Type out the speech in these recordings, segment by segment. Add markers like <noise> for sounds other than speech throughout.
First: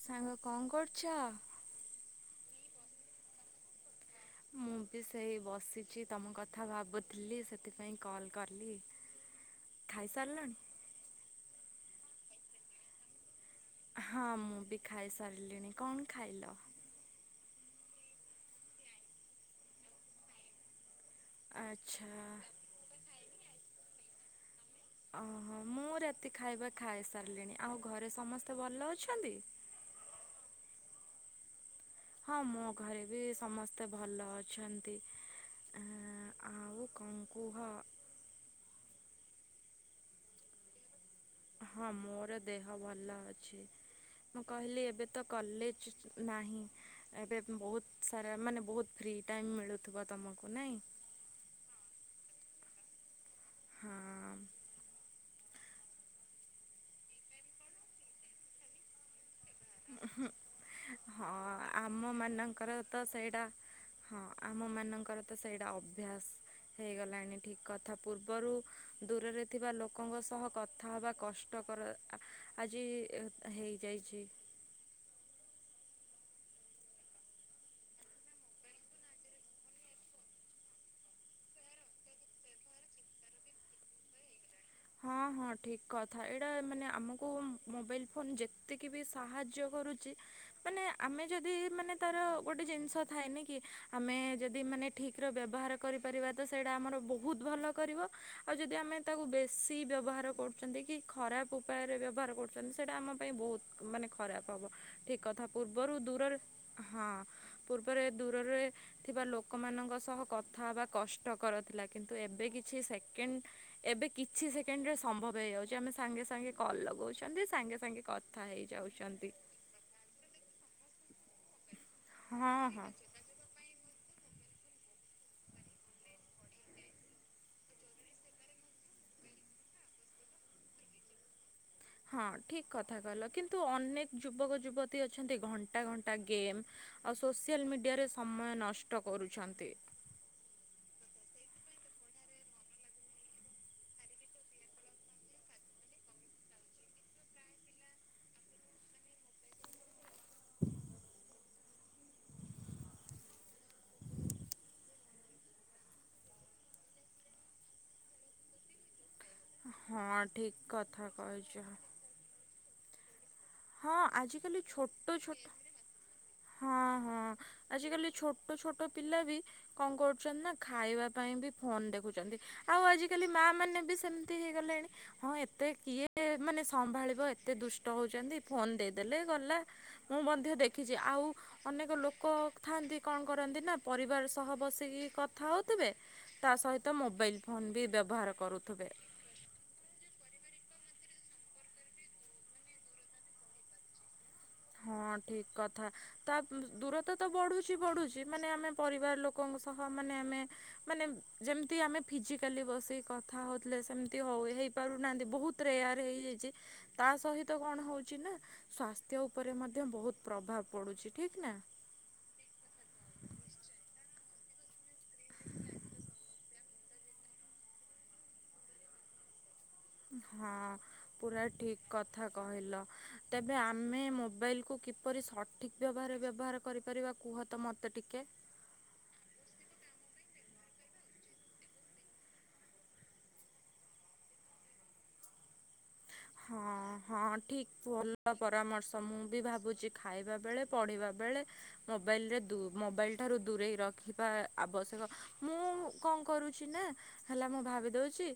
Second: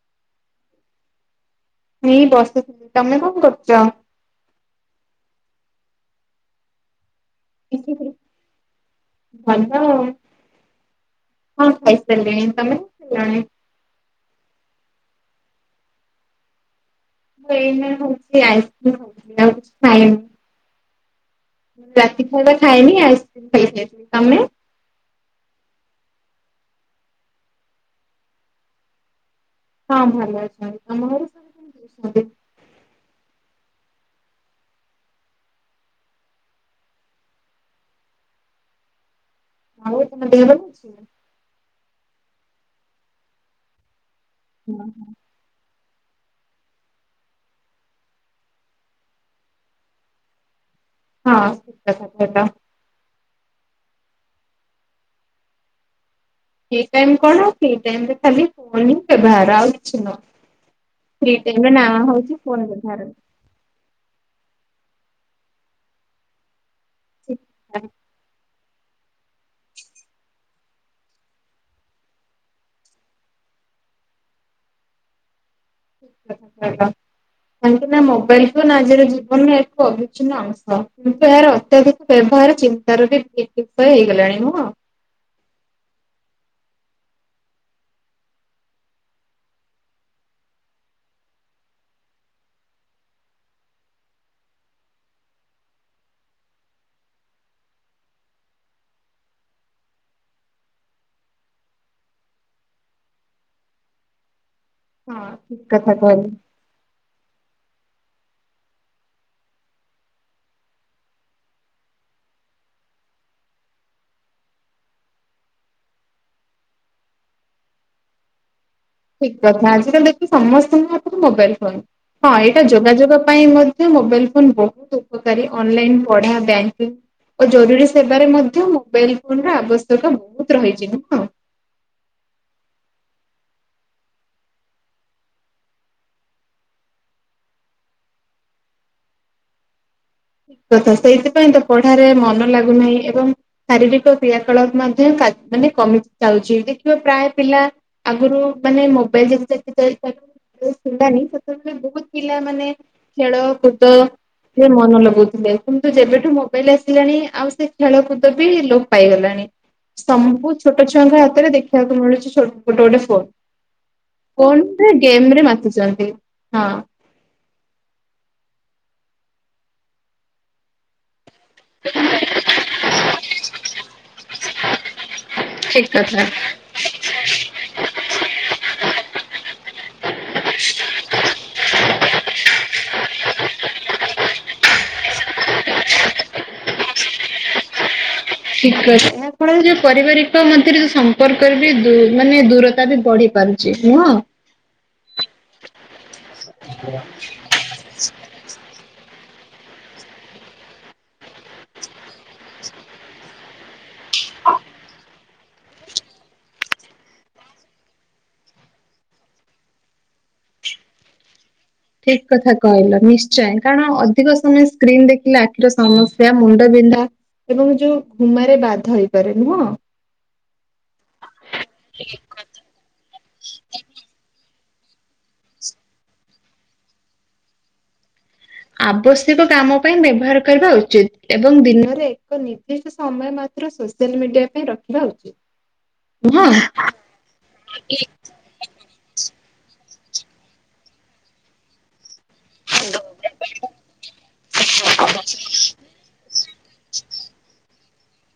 ସାଙ୍ଗ କଣ କରୁଛ? ଏଇ ବସିଥିଲି। ତମେ କଣ କରୁଚ? ମୁଁ ବି ସେଇ ବସିଚି ତମ କଥା ଭାବୁଥିଲି ସେ ସେଥିପାଇଁ କଲ୍ କଲି ଖାଇସାରିଲଣି? ହଁ ଖାଇସାରିଲିଣି। ତମେ? ହଁ ମୁଁ ବି ଖାଇସାରିଲିଣି କଣ ଖାଇଲ? <unintelligible> ମୁଁ ଆଚ୍ଛା ରାତି ସାରା ଖାଇନି ଆଇସ୍କ୍ରିମ ଖାଇଥିଲି। ତମେ? ଓହୋ, ମୁଁ ରାତି ଖାଇବା ଖାଇସାରିଲିଣି। ଆଉ ଘରେ ସମସ୍ତେ ଭଲ ଅଛନ୍ତି? ହଁ ଭଲ ଅଛନ୍ତି ତମ ଘରେ? ଅଛନ୍ତି? ହଁ ମୋ ଘରେ ବି ସମସ୍ତେ ଭଲ ଅଛନ୍ତି। ଆ ଆଉ କଣ କୁହ? ଆଉ ତମ ଦେହ ଭଲ ଅଛି? ହଁ, ମୋର ଦେହ ଭଲ ଅଛି। ମୁଁ କହିଲି ନା? ଏବେ ତ କଲେଜ୍ ନାହିଁ। ଏବେବ୍ ବୋହୁତ୍ ସାରା, ମାନେ ବୋହୁତ୍ ଫ୍ରି ଟାଇମ୍ ମିଳୁଥୁବ ତମୁକୁ ନାଇଁ? ହଁ <unintelligible> ହଁ। ଏଟାଇମ୍ କଣ, ସେଇ ଟାଇମ୍ ବି ଖାଲି <unintelligible> ହିଁ ବେଭାହାର ଆଉ କିଛି ନୁହଁ। ଉହୁଁ, ହଁ, ଫ୍ରି ଟାଇମ ର ନାଁ ଆମ ହଉଛି ଫୋନ ମାନଙ୍କର ବ୍ୟବହାର। ତ ସେଇଟା ହଁ, ଆମ ମାନଙ୍କର ତ ସେଇଟା ଅଭ୍ୟାସ୍ ହେଇଗଲାଣି ଠିକ କଥା, ପୂର୍ବରୁ ଦୂରରେ ଥିବା ଲୋକଙ୍କ ସହ କଥା ହବା କଷ୍ଟକର, ଆହ୍, ଆଜି ହେଇଯାଇଚି। <inaudible> କାହିଁକି ନା ମୋବାଇଲ୍ ଫୋନ୍ ଆଜିର ଜୀବନର ଏକ ଅବିଚ୍ଛିନ୍ନ ଅଂଶ କିନ୍ତୁ ଏହାର ଅତ୍ୟଧିକ୍ ବ୍ୟବହାର ଚିନ୍ତାର ବି ଠିକ୍ ଉପାୟ ହେଇଗଲାଣି ନୁହଁ। ହଁ, ହଁ, ଠିକ କଥା ଏଇଟା ମାନେ ଆମକୁ ମୋବାଇଲ୍ ଫୋନ୍ ଯେତିକି ବି ସାହାଯ୍ୟ କରୁଚି ମାନେ ଆମେ ଯଦି, ମାନେ ତାର ଗୋଟେ ଜିନ୍ଷ ଥାଏନିକି, ଆମେ ଯଦି ମାନେ ଠିକ୍ ର ବ୍ୟବହାର କରି ପାରିବା ତ ସେଡା ଆମର ବୋହୁତ୍ ଭଲ କରିବ, ଆଉ ଯଦି ଆମେ ତାକୁ ବେଶ୍ ସି ବ୍ୟବହାର କରୁଛନ୍ତି କି ଖରାପ୍ ଉପାୟରେ ବ୍ୟବହାର କରୁଛନ୍ତି ସେଇଟା ଆମ ପାଇଁ ବହୁତ, ମାନେ ଖରାପ ହବ। ଠିକ୍ ହଁ କଥା। ଠିକ ପୂର୍ବରୁ କହିଲେ। ଦୂରରେ, ହଁ, ପୂର୍ବରେ ଦୂରରେ ଥିବା ଲୋକମାନଙ୍କ ସହ କଥା ହବା କଷ୍ଟକର ଥିଲା। କିନ୍ତୁ ଏବେ କିଛି ସେକେଣ୍ଡ୍ ଏବେ କିଛ୍ କିଛି ସେକେଣ୍ଡ୍ ରେ ସମ୍ଭବ ହେଇଯାଉଚି। ଆମେ ସାଙ୍ଗେସାଙ୍ଗେ କଲ୍ ଲଗୋଉଛନ୍ତି, ସାଙ୍ଗେ ସାଙ୍ଗେ କଥା ହେଇଯାଉଚୁ। ଠିକ୍ କଥା ଆଜିକାଲି ଦେଖ ସମସ୍ତଙ୍କ ହାତରେ ମୋବାଇଲ୍ ଫୋନ୍। ହଁ, ଏଇଟା ଯୋଗାଯୋଗ ପାଇଁ ମଧ୍ୟ ମୋବାଇଲ୍ ଫୋନ୍ ବୋହୁତ୍ ଉପକାରୀ। ଅନଲାଇନ୍, ପଢା, ବ୍ୟାଙ୍କିଙ୍ଗ୍। ଓ ଜରୁରୀ ସେବାରେ ମଧ୍ୟ ମୋବାଇଲ୍ ଫୋନ୍ ର ଆବଶ୍ୟକ ବୋହୁତ୍ ରହିଛି। ଉଁହ। ହଁ, ଠିକ୍ କଥା କହିଲ କିନ୍ତୁ ଅନେକ ଯୁବକ, ଯୁବତୀ ଅଛନ୍ତି, ଘଣ୍ଟା ଘଣ୍ଟା ଗେମ୍ ଆଉ ସୋସିଆଲ୍ ମିଡିଆରେ ସମୟ ନଷ୍ଟ କରୁଛନ୍ତି। ଦେଖ ସେଇଥିପାଇଁ ତ ପଢାରେ ମନ ଲାଗୁନାହିଁ ଏବଂ ଶାରୀରିକ କ୍ରିୟାକଳାପ ମାଧ୍ୟ <unintelligible> <unintelligible> ମାନେ କମି ଯାଉଛି, ଦେଖିବ ପ୍ରାଏ ପିଲା ଆଗୁରୁ ମାନେ ମୋବାଇଲ୍ <unintelligible> ବୋହୁତ୍ ପିଲା ବି ପିଲାମାନୋ ଖେଳ, କୁଦ ରେ ମନ ଲଗ ଉଥିଲେ କିନ୍ତୁ ଯେବେଠୁ ମୋବାଇଲ୍ ଆସିଲାଣି ଆଉ ସେ ଖେଳକୁଦ ବି ଲୋପ୍ ପାଇଗଲାଣି। ହଁ ସବୁ ଠିକ୍ ଛୋଟୋ କଥା ଛୁଆଙ୍କ କହିଛ। ହାତରେ ଦେଖିବାକୁ ମିଳୁଛି ଗୋଟେଗୋଟେ ଫୋନ୍। ହଁ, ଆଜିିକାଲି ଛୋଟୋ ଛୋଟ୍ ହଁ, ହଁ। ଆଜ କାଲି ଛୋଟ ଛୋଟ ପିଲା ବି କଣ୍ କରୁଛନ୍ତି ନା ଖାଇବା ପାଇଁ ବି ଫୋନ୍ ଦେଖୁଛନ୍ତି ଆଉ ଆଜିିକାଲି ମା ମାନେ ବି ସେମିତି ହେଇଗଲେଣି। ହଁ, ଏତେ ଠିକ କଥା। କିଏ ମାନେ ସମ୍ଭାଳିବ, ଏତେ ଦୁଷ୍ଟ ହୋଉଚନ୍ତି, ଫୋନ୍ ଦେଇଦେଲେ ଗଲା। ମୁଁ ମଧ୍ୟ ଦେଖିଛି ଆଉ ଅନେକ ଲୋକ ଥାଆନ୍ତି, କଣ୍ କରନ୍ତି ନା ପରିବାର ସହ ବସିକି କଥା ହୋଉଥୁବେ ତା ସହିତ ମୋବାଇଲ୍ ଫୋନ୍ ବି ବ୍ୟବହାର ଠିକ୍ କରୁଥିବେ। ଅଛି ଏହା ଫଳରେ ଯୋଉ ପରିବାରିକ ମଧ୍ୟରେ ଯୋଉ ସମ୍ପର୍କରେ ବି ଦୂ ମାନେ ଦୂରତା ବି ବଢି ପାରୁଚି, ନୁହଁ। ହଁ, ଠିକ୍ କଥା। ତା ଦୂର୍, ଦୂରତା ତ ବଢୁଛି, ବଢୁଛି, ମାନେ ଆମେ ପରିବାର ଲୋକଙ୍କ ସହ ମାନେ ଆମେ, ମାନେ ଯେମିତି ଆମେ ଫିଜିକାଲି ବସି କଥା ହୋଉଥିଲେ ସେମିତି ହୋଉ, ହେଇପାରୁନାହାନ୍ତି ବୋହୁତ୍ ରେୟାର୍ ହେଇଯାଇଚି। ତା ସହିତ କଣ ହଉଛି ନା, ସ୍ୱାସ୍ଥ୍ୟ ଉପରେ ମଧ୍ୟ ବୋହୁତ୍ ପ୍ରଭାବ୍ ପଡୁଛି, ଠିକ ନା। ଠିକ କଥା କହିଲ ନିଶ୍ଚୟ, କାରଣ ଅଧିକ ସମୟ ସ୍କ୍ରିନ୍ ଦେଖିଲେ ଆଖିର ସମସ୍ୟା ମୁନ୍ ମୁଣ୍ତ ବିନ୍ଧା ଏବଂ ଯୋଉ ଘୁମାରେ ବାଧ ହେଇପାରେ ନୁହଁ। ହଁ, ପୁରା ଠିକ୍ କଥା। କହିଲ। ତେବେ ଆମେ ମୋବାଇଲ୍ କୁ କିପରି ସଠିକ୍ ଭାବରେ ବ୍ୟବହାର କରିପାରିବା କୁହ ତ ମତେ ଟିକେ। ଆବଶ୍ୟକ କାମ ପାଇଁ ବ୍ୟବହାର କରିବା ଉଚିତ୍ ଏବଂ ଦିନରେ ଏକ ନିର୍ଦ୍ଦିଷ୍ଟ ସମୟ ମାତ୍ ମାତ୍ର ସୋସ୍ୟାଲ୍ ମିଡିଆ ପାଇଁ ରଖିବା ଉଚିତ୍। ହଁ ହଁ ଠିକ୍ ଭଲ। ପରାମର୍ଶ ମୁଁ ବି ଭାବୁଚି ଖାଇବା ବେଳେ ପଢିବା ବେଳେ ମୋବାଇଲି ରେ ଦୁ ମୋବାଇଲି ଠାରୁ ଦୂରେଇ ରଖିବା ଆବଶ୍ୟକ ମୁଁ କଣ କରୁଚି ନା ହେଲା ମୁଁ ଭାବି ଦୋଉଚି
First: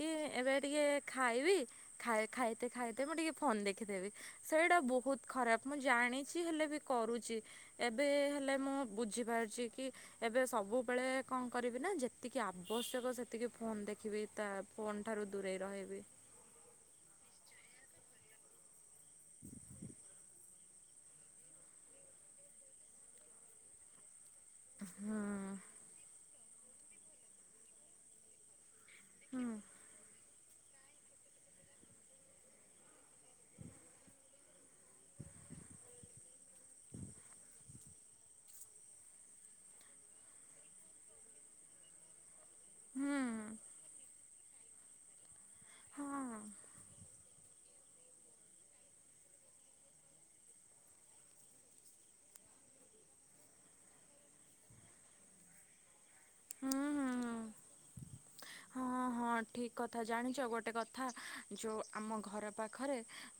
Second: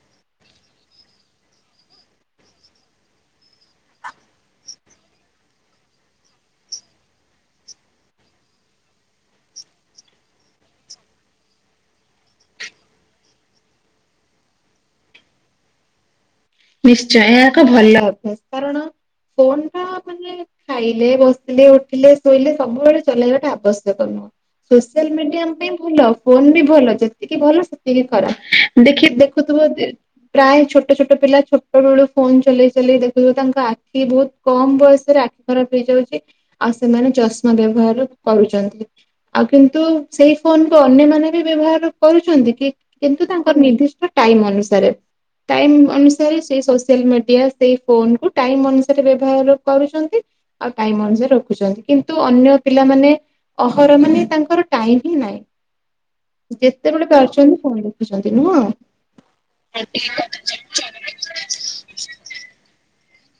କି ଏବେ ଟିକେ ଖାଇବି। ଖାଇ ଖାଇତେ ଖାଇତେ ମୁଁ ଟିକେ ଫୋନ ଦେଖିଦେବି ସେଇଟା ବୋହୁତ ଖରାପ ମୁଁ ଜାଣିଚି ହେଲେ ବି କରୁଚି ଏବେ ହେଲେ ମୁଁ ବୁଝିପାରୁଚି କି ଏବେ ସବୁବେଳେ କଣ କରିବି ନା ଯେତିକି ଆବଶ୍ୟକ ସେତିକି ଫୋନ୍ ଦେଖିବି ତା ଫୋନ୍ ଠାରୁ ଦୂରେଇ ରହିବି। ନିଶ୍ଚୟ ଏହା ଏକ ଭଲ ଅଭ୍ୟାସ କାରଣ ଫୋନ ଟା ମାନେ ଖାଇଲେ ବସିଲେ ଉଠିଲେ ଶୋଇଲେ ସବୁବେଳେ ଚଲେଇବା ଟା ଆବଶ୍ୟକ ନୁହଁ। ସୋସିଆଲ ମିଡିଆ ଆମ୍ ହୁଁ ପାଇଁ ଭଲ ଫୋନ ବି ଭଲ ଯେତିକି ଭଲ ସେତିକି ଖ ଦେଖି ହୁଁ ଦେଖୁଥିବ ଯେ ପ୍ରାୟେ ଛୋଟ ଛୋଟ ପିଲା ଛୋଟ ବେଳୁ ଫୋନ ଚଲେଇ ଚଲେଇ ଦେ ଖିବ ତାଙ୍କ ଆଖି ବୋହୁତ କମ୍ ବୟସରେ ଆଖି ଖରାପ ହେଇଯାଉଚି। ଆଉ ସେମାନେ ଚଷମା ବ୍ୟବହାର କରୁଚନ୍ତି ଆଉ କିନ୍ତୁ ସେଇ ଫୋନ କୁ ଅନ୍ୟମାନେ ବି ବ୍ୟବହାର କରୁଚନ୍ତି କି କିନ୍ତୁ ହୁଁ ତାଙ୍କର ନିର୍ଦ୍ଦିଷ୍ଟ ଟାଇମ ଅନୁସାରେ ଟାଇମ ଅନୁସାରେ ହଁ ସେ ସୋସିଆଲ ମିଡ୍ ମିଡିଆ ସେଇ ଫୋନ କୁ ଟାଇମ୍ ଅନୁସାରେ ବ୍ୟବହାର କରୁଚନ୍ତି। ଆଉ ଟାଇମ୍ ଅନୁସାରେ ରଖୁଚନ୍ତି କିନ୍ତୁ ଅନ୍ୟ ପିଲାମାନେ ଅହର ମାନେ ତାଙ୍କର ଟାଇମ ହିଁ ନାହିଁ। ହୁଁ ଯେତେବେଳେ ହୁଁ। ପାରୁଚନ୍ତି ଫୁଣି ଦେ ହଁ ହଁ ଠିକ୍ କଥା ଜାଣିଚ ଗୋଟେ କଥା। ଯୋଉ ଆମ ଘର ପାଖରେ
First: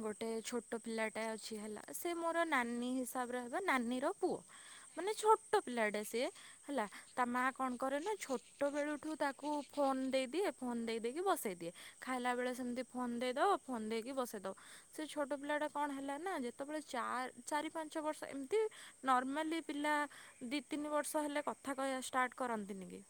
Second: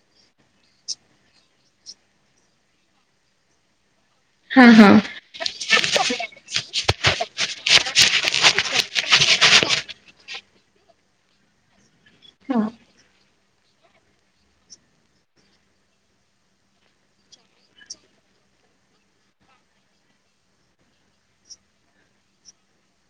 ଗୋଟେ ଛୋଟ ପିଲାଟା ଅଛି ହେଲା। ସେ ମୋର ନାନୀ ହିସାବରେ ହେବ ନାନୀ ର ପୁଅ ହଁ ହଁ ମାନେ ଛୋଟ ପିଲାଟେ ସିଏ ହେଲା ତା ମା କଣ କରେ ନା ଛୋଟ ବେଳୁ ଠୁ ତାକୁ ଫୋନ୍ ଦେଇଦିଏ ଫୋନ୍ ଦେଇ ଦେଇକି ବସେଇଦିଏ ଖାଇଲା ବେଳେ ସେମିତି ଫୋନ୍ ଦେଇଦବ ଫୋନ ଦେଇକି ବସେଦବ। ସେ ଛୋଟ ପିଲା ଟା କଣ ହେଲା ନା ଯେତେବେଳେ ଚାର୍ ଚାରି ପାଞ୍ଚ ବର୍ଷ ଏମିତି ନର୍ମାଲି ପିଲା ଦି ତିନି ବର୍ଷ ହେଲେ କଥା କହିବା ଷ୍ଟାର୍ଟ କରନ୍ତିନି କି।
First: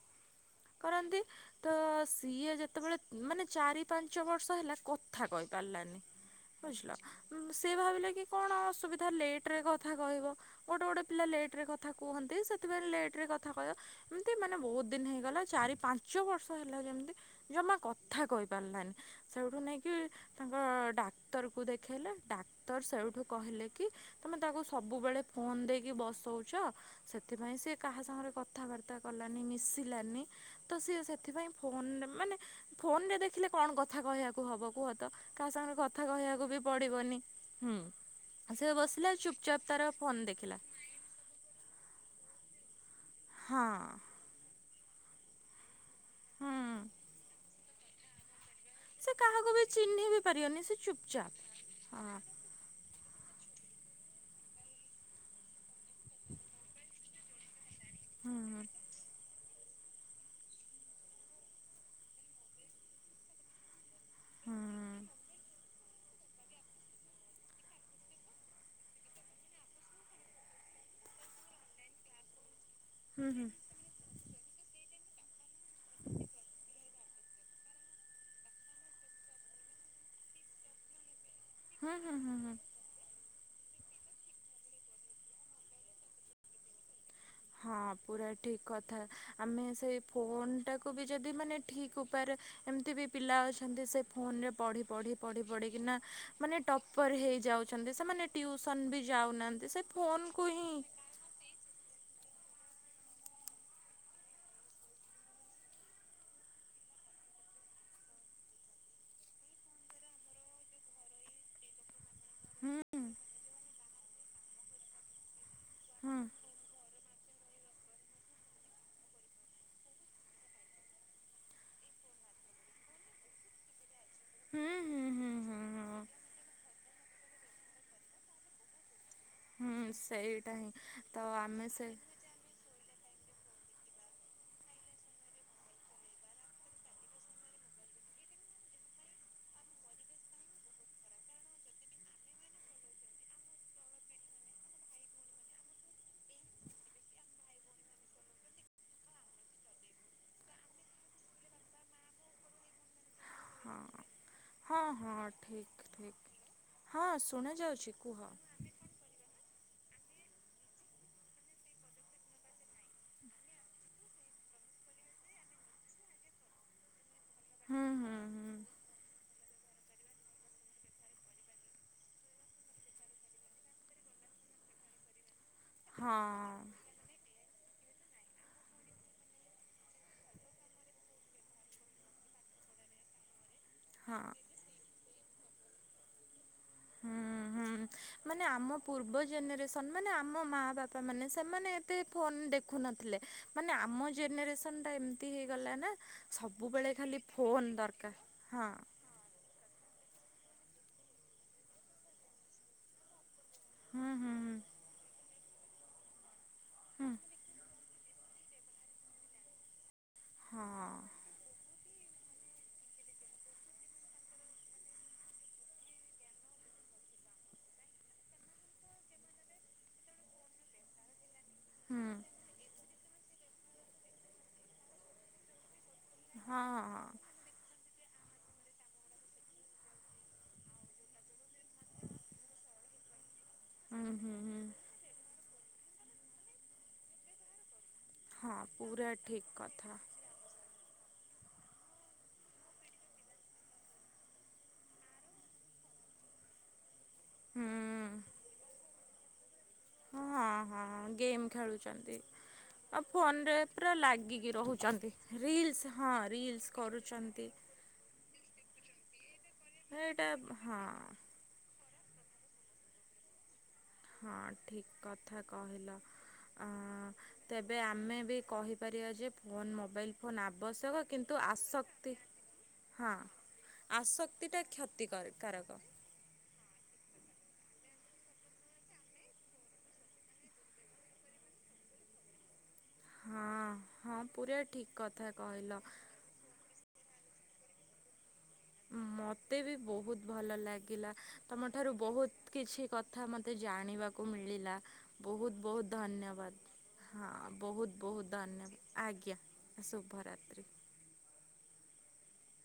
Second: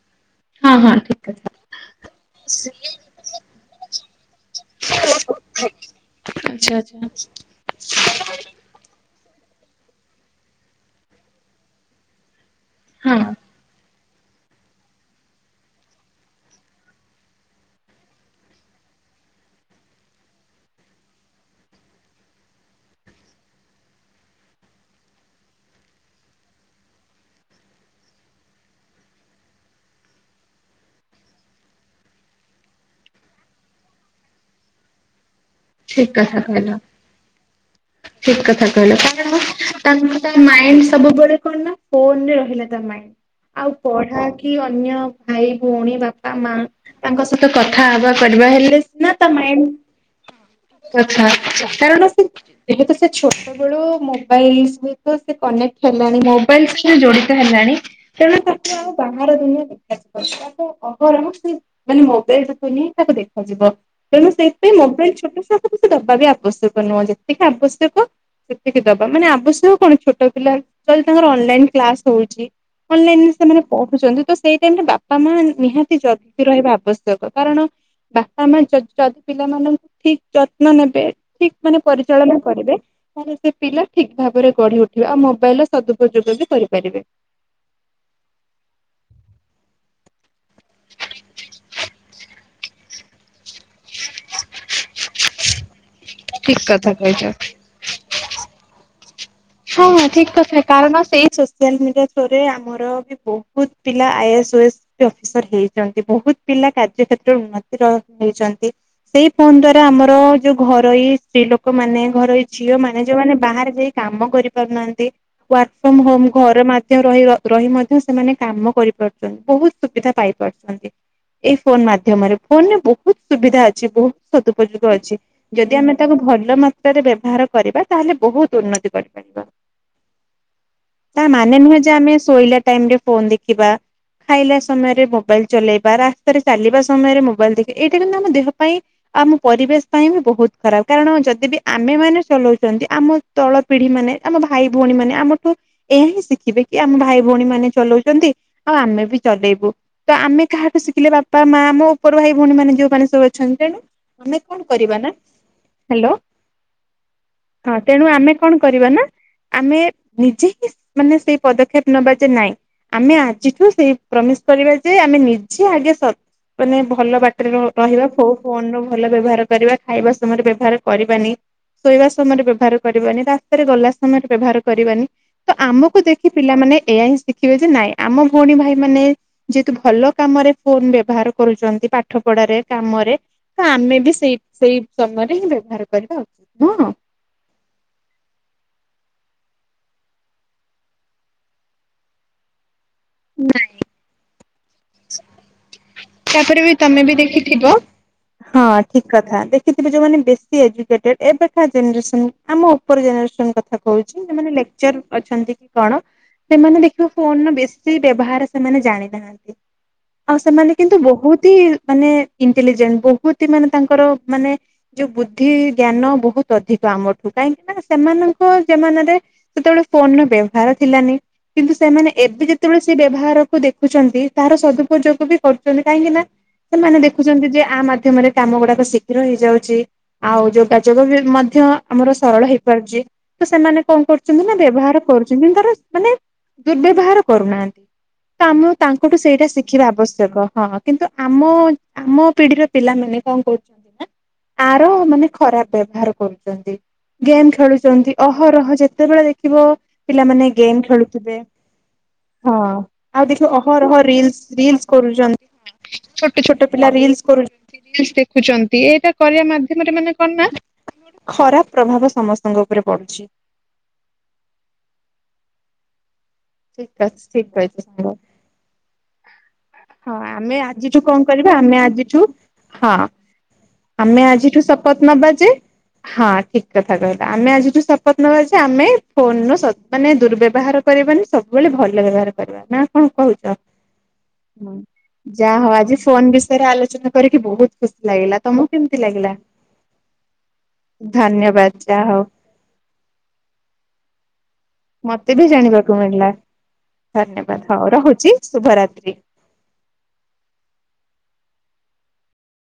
ହଁ ହଁ କରନ୍ତି। ଠିକ କଥା ତ ସିଏ ଯେତେବେଳେ ମାନେ ଚାରି ପାଞ୍ଚ ବର୍ଷ ହେଲା କଥା କହି ପାରିଲାନି। ଆଚ୍ଛା ଆଚ୍ଛା। ସେ ଭାବିଲା କି କଣ ଅସୁବିଧା ଲେଟ୍ରେ କଥା କହିବ। ଗୋଟେ ଗୋଟେ ପିଲା ଲେଟେ ରେ କଥା କୁହନ୍ତି ସେଥିପାଇଁ ଲେଟେ ରେ ହଁ। କଥା କହିବ ଏମିତି ମାନେ ବୋହୁତ ଦିନ ହେଇଗଲା। ଚାରି ପାଞ୍ଚ ବର୍ଷ ହେଲା ଯେମିତି ଜମା କଥା କହିପାରିଲାନି। ସେଇଠୁ ନେଇକି ତାଙ୍କ ଡାକ୍ତର କୁ ଦେଖେଇଲେ ଡାକ୍ତର ସେଇଠୁ କହିଲେ କି ତମେ ତାକୁ ସବୁବେଳେ ଫୋନ ଦେଇକି ବସଉଚ ସେଥିପାଇଁ ସେ କାହା ସାଙ୍ଗରେ କଥାବାର୍ତ୍ତା କଲାନି ମିଶିଲାନି ତ ସିଏ ସେଥିପାଇଁ ଫୋନ ମାନେ ଫୋନରେ ଦେଖିଲେ କଣ କଥା କହିବାକୁ ହବ କୁହତ କାହା ସାଙ୍ଗରେ କଥା କହିବାକୁ ବି ପଡିବନି। ଠିକ୍ କଥା କହିଲ କାରଣ ତାର ତାଙ୍କ ଫୋନ୍ ତା ଦେଖିଲା ମାଇଣ୍ଡ ସବୁବେଳେ କଣ ନା ଫୋନରେ ରହିଲା ତା ମାଇଣ୍ଡ ହଁ ଆଉ ପଢା କିି ଅନ୍ୟ ଭାଇ ଭଉଣୀ ବାପା ମା ହୁଁ ତାଙ୍କ ସହିତ କଥା ହେବା କରିବା ହେଲେ ସିନା ସେ ତା କାହାକୁ ମାଇଣ୍ଡ ବି ଚିହ୍ନି ବି ପାରିବନି ସେ ଚୁପଚାପ୍ <unintelligible> କାରଣ ହଁ ସେ ଏବେ ତ ସେ ଛୋ ସତେବେଳୁ ମୋବାଇଲ ସହିତ ସେ କନେକ୍ଟ ହେଲାଣି ମୋବାଇଲ ଜଡ଼ିତ ହେଲାଣି। ତେଣୁ। ହୁଁ <unintelligible> ବାହାର ଦୁନିଆଁ ଦେଖାଯିବ ତା ଅହରହ ସେ ମାନେ ମୋବାଇଲ ଦୁନିଆଁ ତାକୁ ଦେଖାଯିବ। ତେଣୁ ହୁଁ ସେଇଥିପାଇଁ ମୋବାଇଲ ଛୋଟ ଛୁଆକୁ ବେଶି ଦବା ବି ଆବଶ୍ୟକ ନୁହଁ ଯେତିକି ଆବଶ୍ୟକ ସେତିକି ଦବା ମାନେ ଆବଶ୍ୟକ କଣ ଛୋଟ ପିଲା ଯଦି ତାଙ୍କର ଅନଲାଇନ କ୍ଲାସ ହଉଛି। ଅନଲାଇନ ହୁଁ ରେ ହୁଁ ସେମାନେ ପଢୁଛନ୍ତି ତ ସେଇ ଟାଇମ ରେ ବାପା ମା ନିହାତି ଜଗି ରହିବା ଆବଶ୍ୟକ। କାରଣ ବାପା ମା ଯଦି ପିଲାମାନଙ୍କୁ ଠିକ ଯତ୍ନ ନେବେ ଠିକ ମାନେ ହୁଁ ହୁଁ ହୁଁ ପରିଚାଳନା ହୁଁ କରିବେ। ତାହେଲେ ସେ ପିଲା ଠିକ ଭାବରେ ଗଢି ଉଠିବେ ଆଉ ମୋବାଇଲର ସଦୁପଯୋଗ ବି କରିପାରିବେ। ହଁ ପୁରା ଠିକ କଥା ଆମେ ସେଇ ଫୋନ ଟାକୁ ବି ଯଦି ମାନେ ଠିକ ଉପାୟରେ ଏମିତି ବି ପିଲା ଅଛନ୍ତି ସେ ଫୋନ ରେ ପଢି, ପଢି, ପଢି, ପଢିିକିନା ଠିକ ମାନେ କଥା ଟପର କହିଛ। ହେଇଯାଉଛି। ଛନ୍ତି ସେମାନେ ଟ୍ୟୁସନ ବି ଯାଉନାହାନ୍ତି। ସେ ହଁ, ହଁ ଠିକ ଫୋନକୁ କଥା ହିଁ କାରଣ ସେଇ ସୋସିଆଲ ମିଡ଼ିଆ ଥ୍ରୋ ରେ ଆମର ବି ବହୁତ ପିଲା ଆଇଏସ୍ ଓଏସ୍ ଅଫିସର ହେଇଛନ୍ତି ବହୁତ ପିଲା କାର୍ଯ୍ୟକ୍ଷେତ୍ରରେ ଉନ୍ନତିର ହେଇଛନ୍ତି। ସେଇ ଫୋନ ଦ୍ଵାରା ଆମର ଯୋଉ ଘରୋଇ ସ୍ତ୍ରୀ ଲୋକ ମାନେ ଘରୋଇ ଝିଅ ହୁଁ ମାନେ ଯୋଉଁମାନେ ବାହାରେ ଯାଇ କାମ କରି ପାରୁନାହାନ୍ତି ୱାର୍କ ଫ୍ରମ ହୁଁ ହୋମ ଘର ମା ମଧ୍ୟ ରହି, ରହି ମଧ୍ୟ ସେମାନେ କାମ କରିପାରୁଛନ୍ତି ବହୁତ ସୁବିଧା ପାଇପାରୁଛନ୍ତି। ଏଇ ଫୋନ ମାଧ୍ୟମରେ ଫୋନ ରେ ବହୁତ ସୁବିଧା ଅଛି ବହୁତ ହୁଁ ସଦୁପଯୋଗ ହୁଁ ଅଛି ହୁଁ ହୁଁ ଯଦି ଆମେ ହୁଁ ତାକୁ ଭଲ ମାତ୍ରାରେ ବ୍ୟବହାର କରିବା ତାହେଲେ ବହୁତ ଉନ୍ନତି କରିବା। ହୁଁ ସେଇଟା ହିଁ ତା ତ ମାନେ ଆମେ ନୁହେଁ ଯେ ସେ ଶୋଇଲା ଟାଇମରେ ଫୋନ୍ ଦେଖିବା। ଖାଇଲା ସମୟରେ ମୋବାଇଲ ଚଲେଇବା ରାସ୍ତାରେ ଚାଲିବା ସମୟରେ ମୋବାଇଲ ଦେଖି ଏଇଟା କିନ୍ତୁ ଆମ ଦେହ ପାଇଁ ଆମ ପରିବେଶ ପାଇଁ ବି ବହୁତ ଖରାପ କାରଣ ଯଦି ବି ଆମେମାନେ ଚଲଉଚନ୍ତି ଆମ ତଳ ପିଢି ମାନେ ଆମ ଭାଇ ଭଉଣୀ ମାନେ ଆମଠୁ ଏହା ହିଁ ଶିଖିବେ କି ଆମ ଭାଇ ଭଉଣୀ ମାନେ ଚଲଉଚନ୍ତି ଆଉ ଆମେ ବି ଚଲେଇବୁ। ତ ଆମେ କାହାଠୁ ଶିଖିଲେ ବାପା ମା ମୋ ଉପର ଭାଇ ଭଉଣୀ ମେ ଯୋଉଁମାନେ ସବୁ ଅଛନ୍ତି ତେଣୁ ହଁ ଆମେ କଣ ହଁ କରିବା ନା ହଁ ଠିକ୍ ହ୍ୟାଲୋ ଠିକ୍ ହଁ ହଁ ଶୁଣାଯାଉଛି ତେଣୁ କୁହ ଆମେ କଣ କରିବା ନା ଆମେ ନିଜେ ହିଁ ମାନେ ସେଇ ପଦକ୍ଷେପ ନବା ଯେ ନାଇଁ ଆମେ ଆଜିଠୁ ସେଇ ପ୍ରମିସ କରିବା ଯେ ଆମେ ନିଜେ ଆଗେ ମାନେ ଭଲ ବାଟ ହୁଁ ରହିବା। ହୁଁ ହୁଁ <unintelligible> ବ୍ୟବହାର କରିବା ଖାଇବା ସମୟରେ ବ୍ୟବହାର କରିବାନି ଶୋଇବା ସମୟରେ ବ୍ୟବହାର କରିବାନି। ଗଲା ସମୟରେ ବ୍ୟବହାର କରିବାନି ତ ଆମକୁ ଦେଖି ହଁ ପିଲାମାନେ ଏଇଆ ହିଁ ଶିଖିବେ ଯେ ନାଇଁ ଆମ ଭଉଣୀ ଭାଇମାନେ ଯେହେତୁ ଭଲ କାମରେ ଫୋନ ବ୍ୟବହାର କରୁଚନ୍ତି ପାଠ ପଢାରେ କାମରେ ତ ଆମେ ବି ହଁ ସେଇ ସେଇ ସମୟରେ ହିଁ ବ୍ୟବହାର କରିବା ଆବଶ୍ୟକ। ହଁ, ହଁ। ମାନେ ଆମ ପୂର୍ବ ଜେନେରେସନ ମାନେ ଆମ ମା ବାପା ମାନେ ସେମାନେ ଏତେ ଫୋନ ଦେଖୁନଥିଲେ। ମାନେ ଆମ ଜେନେରେସନ ଟା ଏମିତି ହେଇଗଲା ନାଁ। ତାପରେ ବି ସବୁବେଳେ ତମେ ବି ଖାଲି ଦେଖିଥିବ। ଫୋନ୍ ଦରକାର ହଁ। ଠିକ କଥା ଦେଖିଥିବେ ଯୋଉମାନେ ବେଶୀ ଏଜୁକେଟେଡ ଏବେକା ଜେନେରେସନ ଆମ ଉପର ଜେନେରେସନ୍ କଥା ହୁଁ କହୁଛିମାନେ ଲେକଚର୍ ଅଛନ୍ତି କି କଣ ସେମାନେ ଦେଖିବ ହୁଁ ଫୋନ ବେଶି ସେଇ ବ୍ୟବହାର ସେମାନେ ଜାଣିନାହାନ୍ତି ଆଉ ହୁଁ ହୁଁ ସେମାନେ କିନ୍ତୁ ହଁ ବହୁତ ହିଁ ମାନେ ଇଣ୍ଟେଲିଜେଣ୍ଟ ବହୁତ ହିଁ ମାନେ ତାଙ୍କର ମାନେ ଯୋଉ ବୁଦ୍ଧି ଜ୍ଞାନ ବୋହୁତ ଅଧିକ ଆମଠୁ କାହିଁକି ନା ସେମାନଙ୍କ ଜମାନାରେ ସେତେବେଳେ ଫୋନର ବ୍ୟବହାର ଥିଲାନି। କିନ୍ତୁ ହୁଁ ସେମାନେ ଏବେ ଯେତେବେଳେ ସେ ବ୍ୟବହାରକୁ ଦେଖୁଚନ୍ତି ତାହାର ସଦୁପଯୋଗ ବି କ ରୁଚନ୍ତି <unintelligible> କାହିଁକି ନା ହଁ ସେମାନେ ହଁ ଦେଖୁଚନ୍ତି ଯେ ଆ ମାଧ୍ୟମରେ କାମ ଗୁଡାକ ଶୀଘ୍ର ହେଇଯାଉଚି ଆଉ ଯୋଗାଯୋଗ ବି ମଧ୍ୟ ଆମର ସରଳ ହେଇପାରୁଚି। ତ ସେମାନେ ହଁ କଣ ହୁଁ ହୁଁ କରୁଚନ୍ତି ନା ହୁଁ ବ୍ୟବହାର କରୁଚନ୍ତି ତାର ମାନେ ଦୁର୍ବ୍ୟବହାର କରୁନାହାନ୍ତି। ତ ହଁ ଆମକୁ ପୁରା ତାଙ୍କଠୁ ସେଇଟା ଠିକ୍ ଶିଖିବା କଥା ଆବଶ୍ୟକ। ହଁ କିନ୍ତୁ ଆମ ଆମ ପିଢିର ପିଲାମାନେ କଣ କରୁଚନ୍ତି ନା। ଆର ମାନେ ଖରାପ ବ୍ୟବହାର କରୁଚନ୍ତି। ଗେମ୍ ଖେଳୁଚନ୍ତି ହୁଁ ଅହରହ ଯେତେବେଳେ ଦେଖିବ ପିଲାମାନେ ହଁ ଗେମ୍ ହଁ ଖେଳୁଥିବେ ଗେମ୍ ଖେଳୁଚନ୍ତି। ହଁ ଆଉ ଦେଖିବ ଫୋନରେ ଅହରହ ପୁରା ରିଲସ ଲାଗିକି ରିଲସ ରହୁଚନ୍ତି। କରୁଛନ୍ତି ରିଲସ୍ ହଁ ରିଲସ୍ କରୁଚନ୍ତି। <unintelligible> ଦେଖୁଚନ୍ତି ଏଇଟା କରିବା ମାଧ୍ୟମରେ ମାନେ ଏଇଟା କଣନା। ହଁ ଖରାପ ପ୍ରଭାବ ସମସ୍ତଙ୍କ ଉପରେ ପଡୁଚି। ହଁ ଠିକ୍ କଥା କହିଲ। ଠିକ ଆଁ ଅଛି ଠିକ କହିଛ ତେବେ ସାଙ୍ଗ ଆମେ ହଁ ବି କହିପାରିବା ଯେ ଫୋନ୍ ମୋବାଇଲ୍ ଫୋନ୍ ଆମେ ଆଜିଠୁ ଆବଶ୍ୟକ କଣ କି ନ୍ତୁ କରିବା ଆମେ ଆସକ୍ତି ଆଜିଠୁ ହଁ ଆମେ ଆଜିଠୁ ଆସକ୍ତିଟା ଶପଥ କ୍ଷତି ନବା କରେ ଯେ କାରକ। ହଁ ଠିକ୍ କଥା କହିଲା ଆମେ ଆଜିଠୁ ଶପଥ ନବା ଯେ ଆମେ ଫୋନ୍ ରସଦ୍ ମାନେ ଦୁର୍ବ୍ୟବହାର କରିବାନି ସବୁବେଳେ ଭଲ ବ୍ୟବହାର କରିବା ନା କଣ ହଁ କହୁଚ ହଁ ପୁରା ଠିକ୍ କଥା ଯାହା ହଉ କହିଲ। ଆଜି ଫୋନ୍ ବିଷୟରେ ଆଲୋଚନା କରିକି ବହୁତ ଖୁସି ଲାଗିଲା। ତମକୁ କେ ମତେ ବି ବହୁତ ଭଲ ଲାଗିଲା। ଧନ୍ୟବାଦ ତମଠାରୁ ଯାହା ହଉ ବହୁତ କିଛି କଥା ମତେ ଜାଣିବାକୁ ମିଳିଲା। ମତେ ବି ବୋହୁତ ବୋହୁତ ଜାଣିବାକୁ ମିଳିଲା ଧନ୍ୟବାଦ ହଁ ଧନ୍ୟବାଦ ହଉ ବୋହୁତ ରହୁଛି ବୋହୁତ ଧନ୍ୟବା ଶୁଭରାତ୍ରି। ଆଜ୍ଞା। ଶୁଭରାତ୍ରି।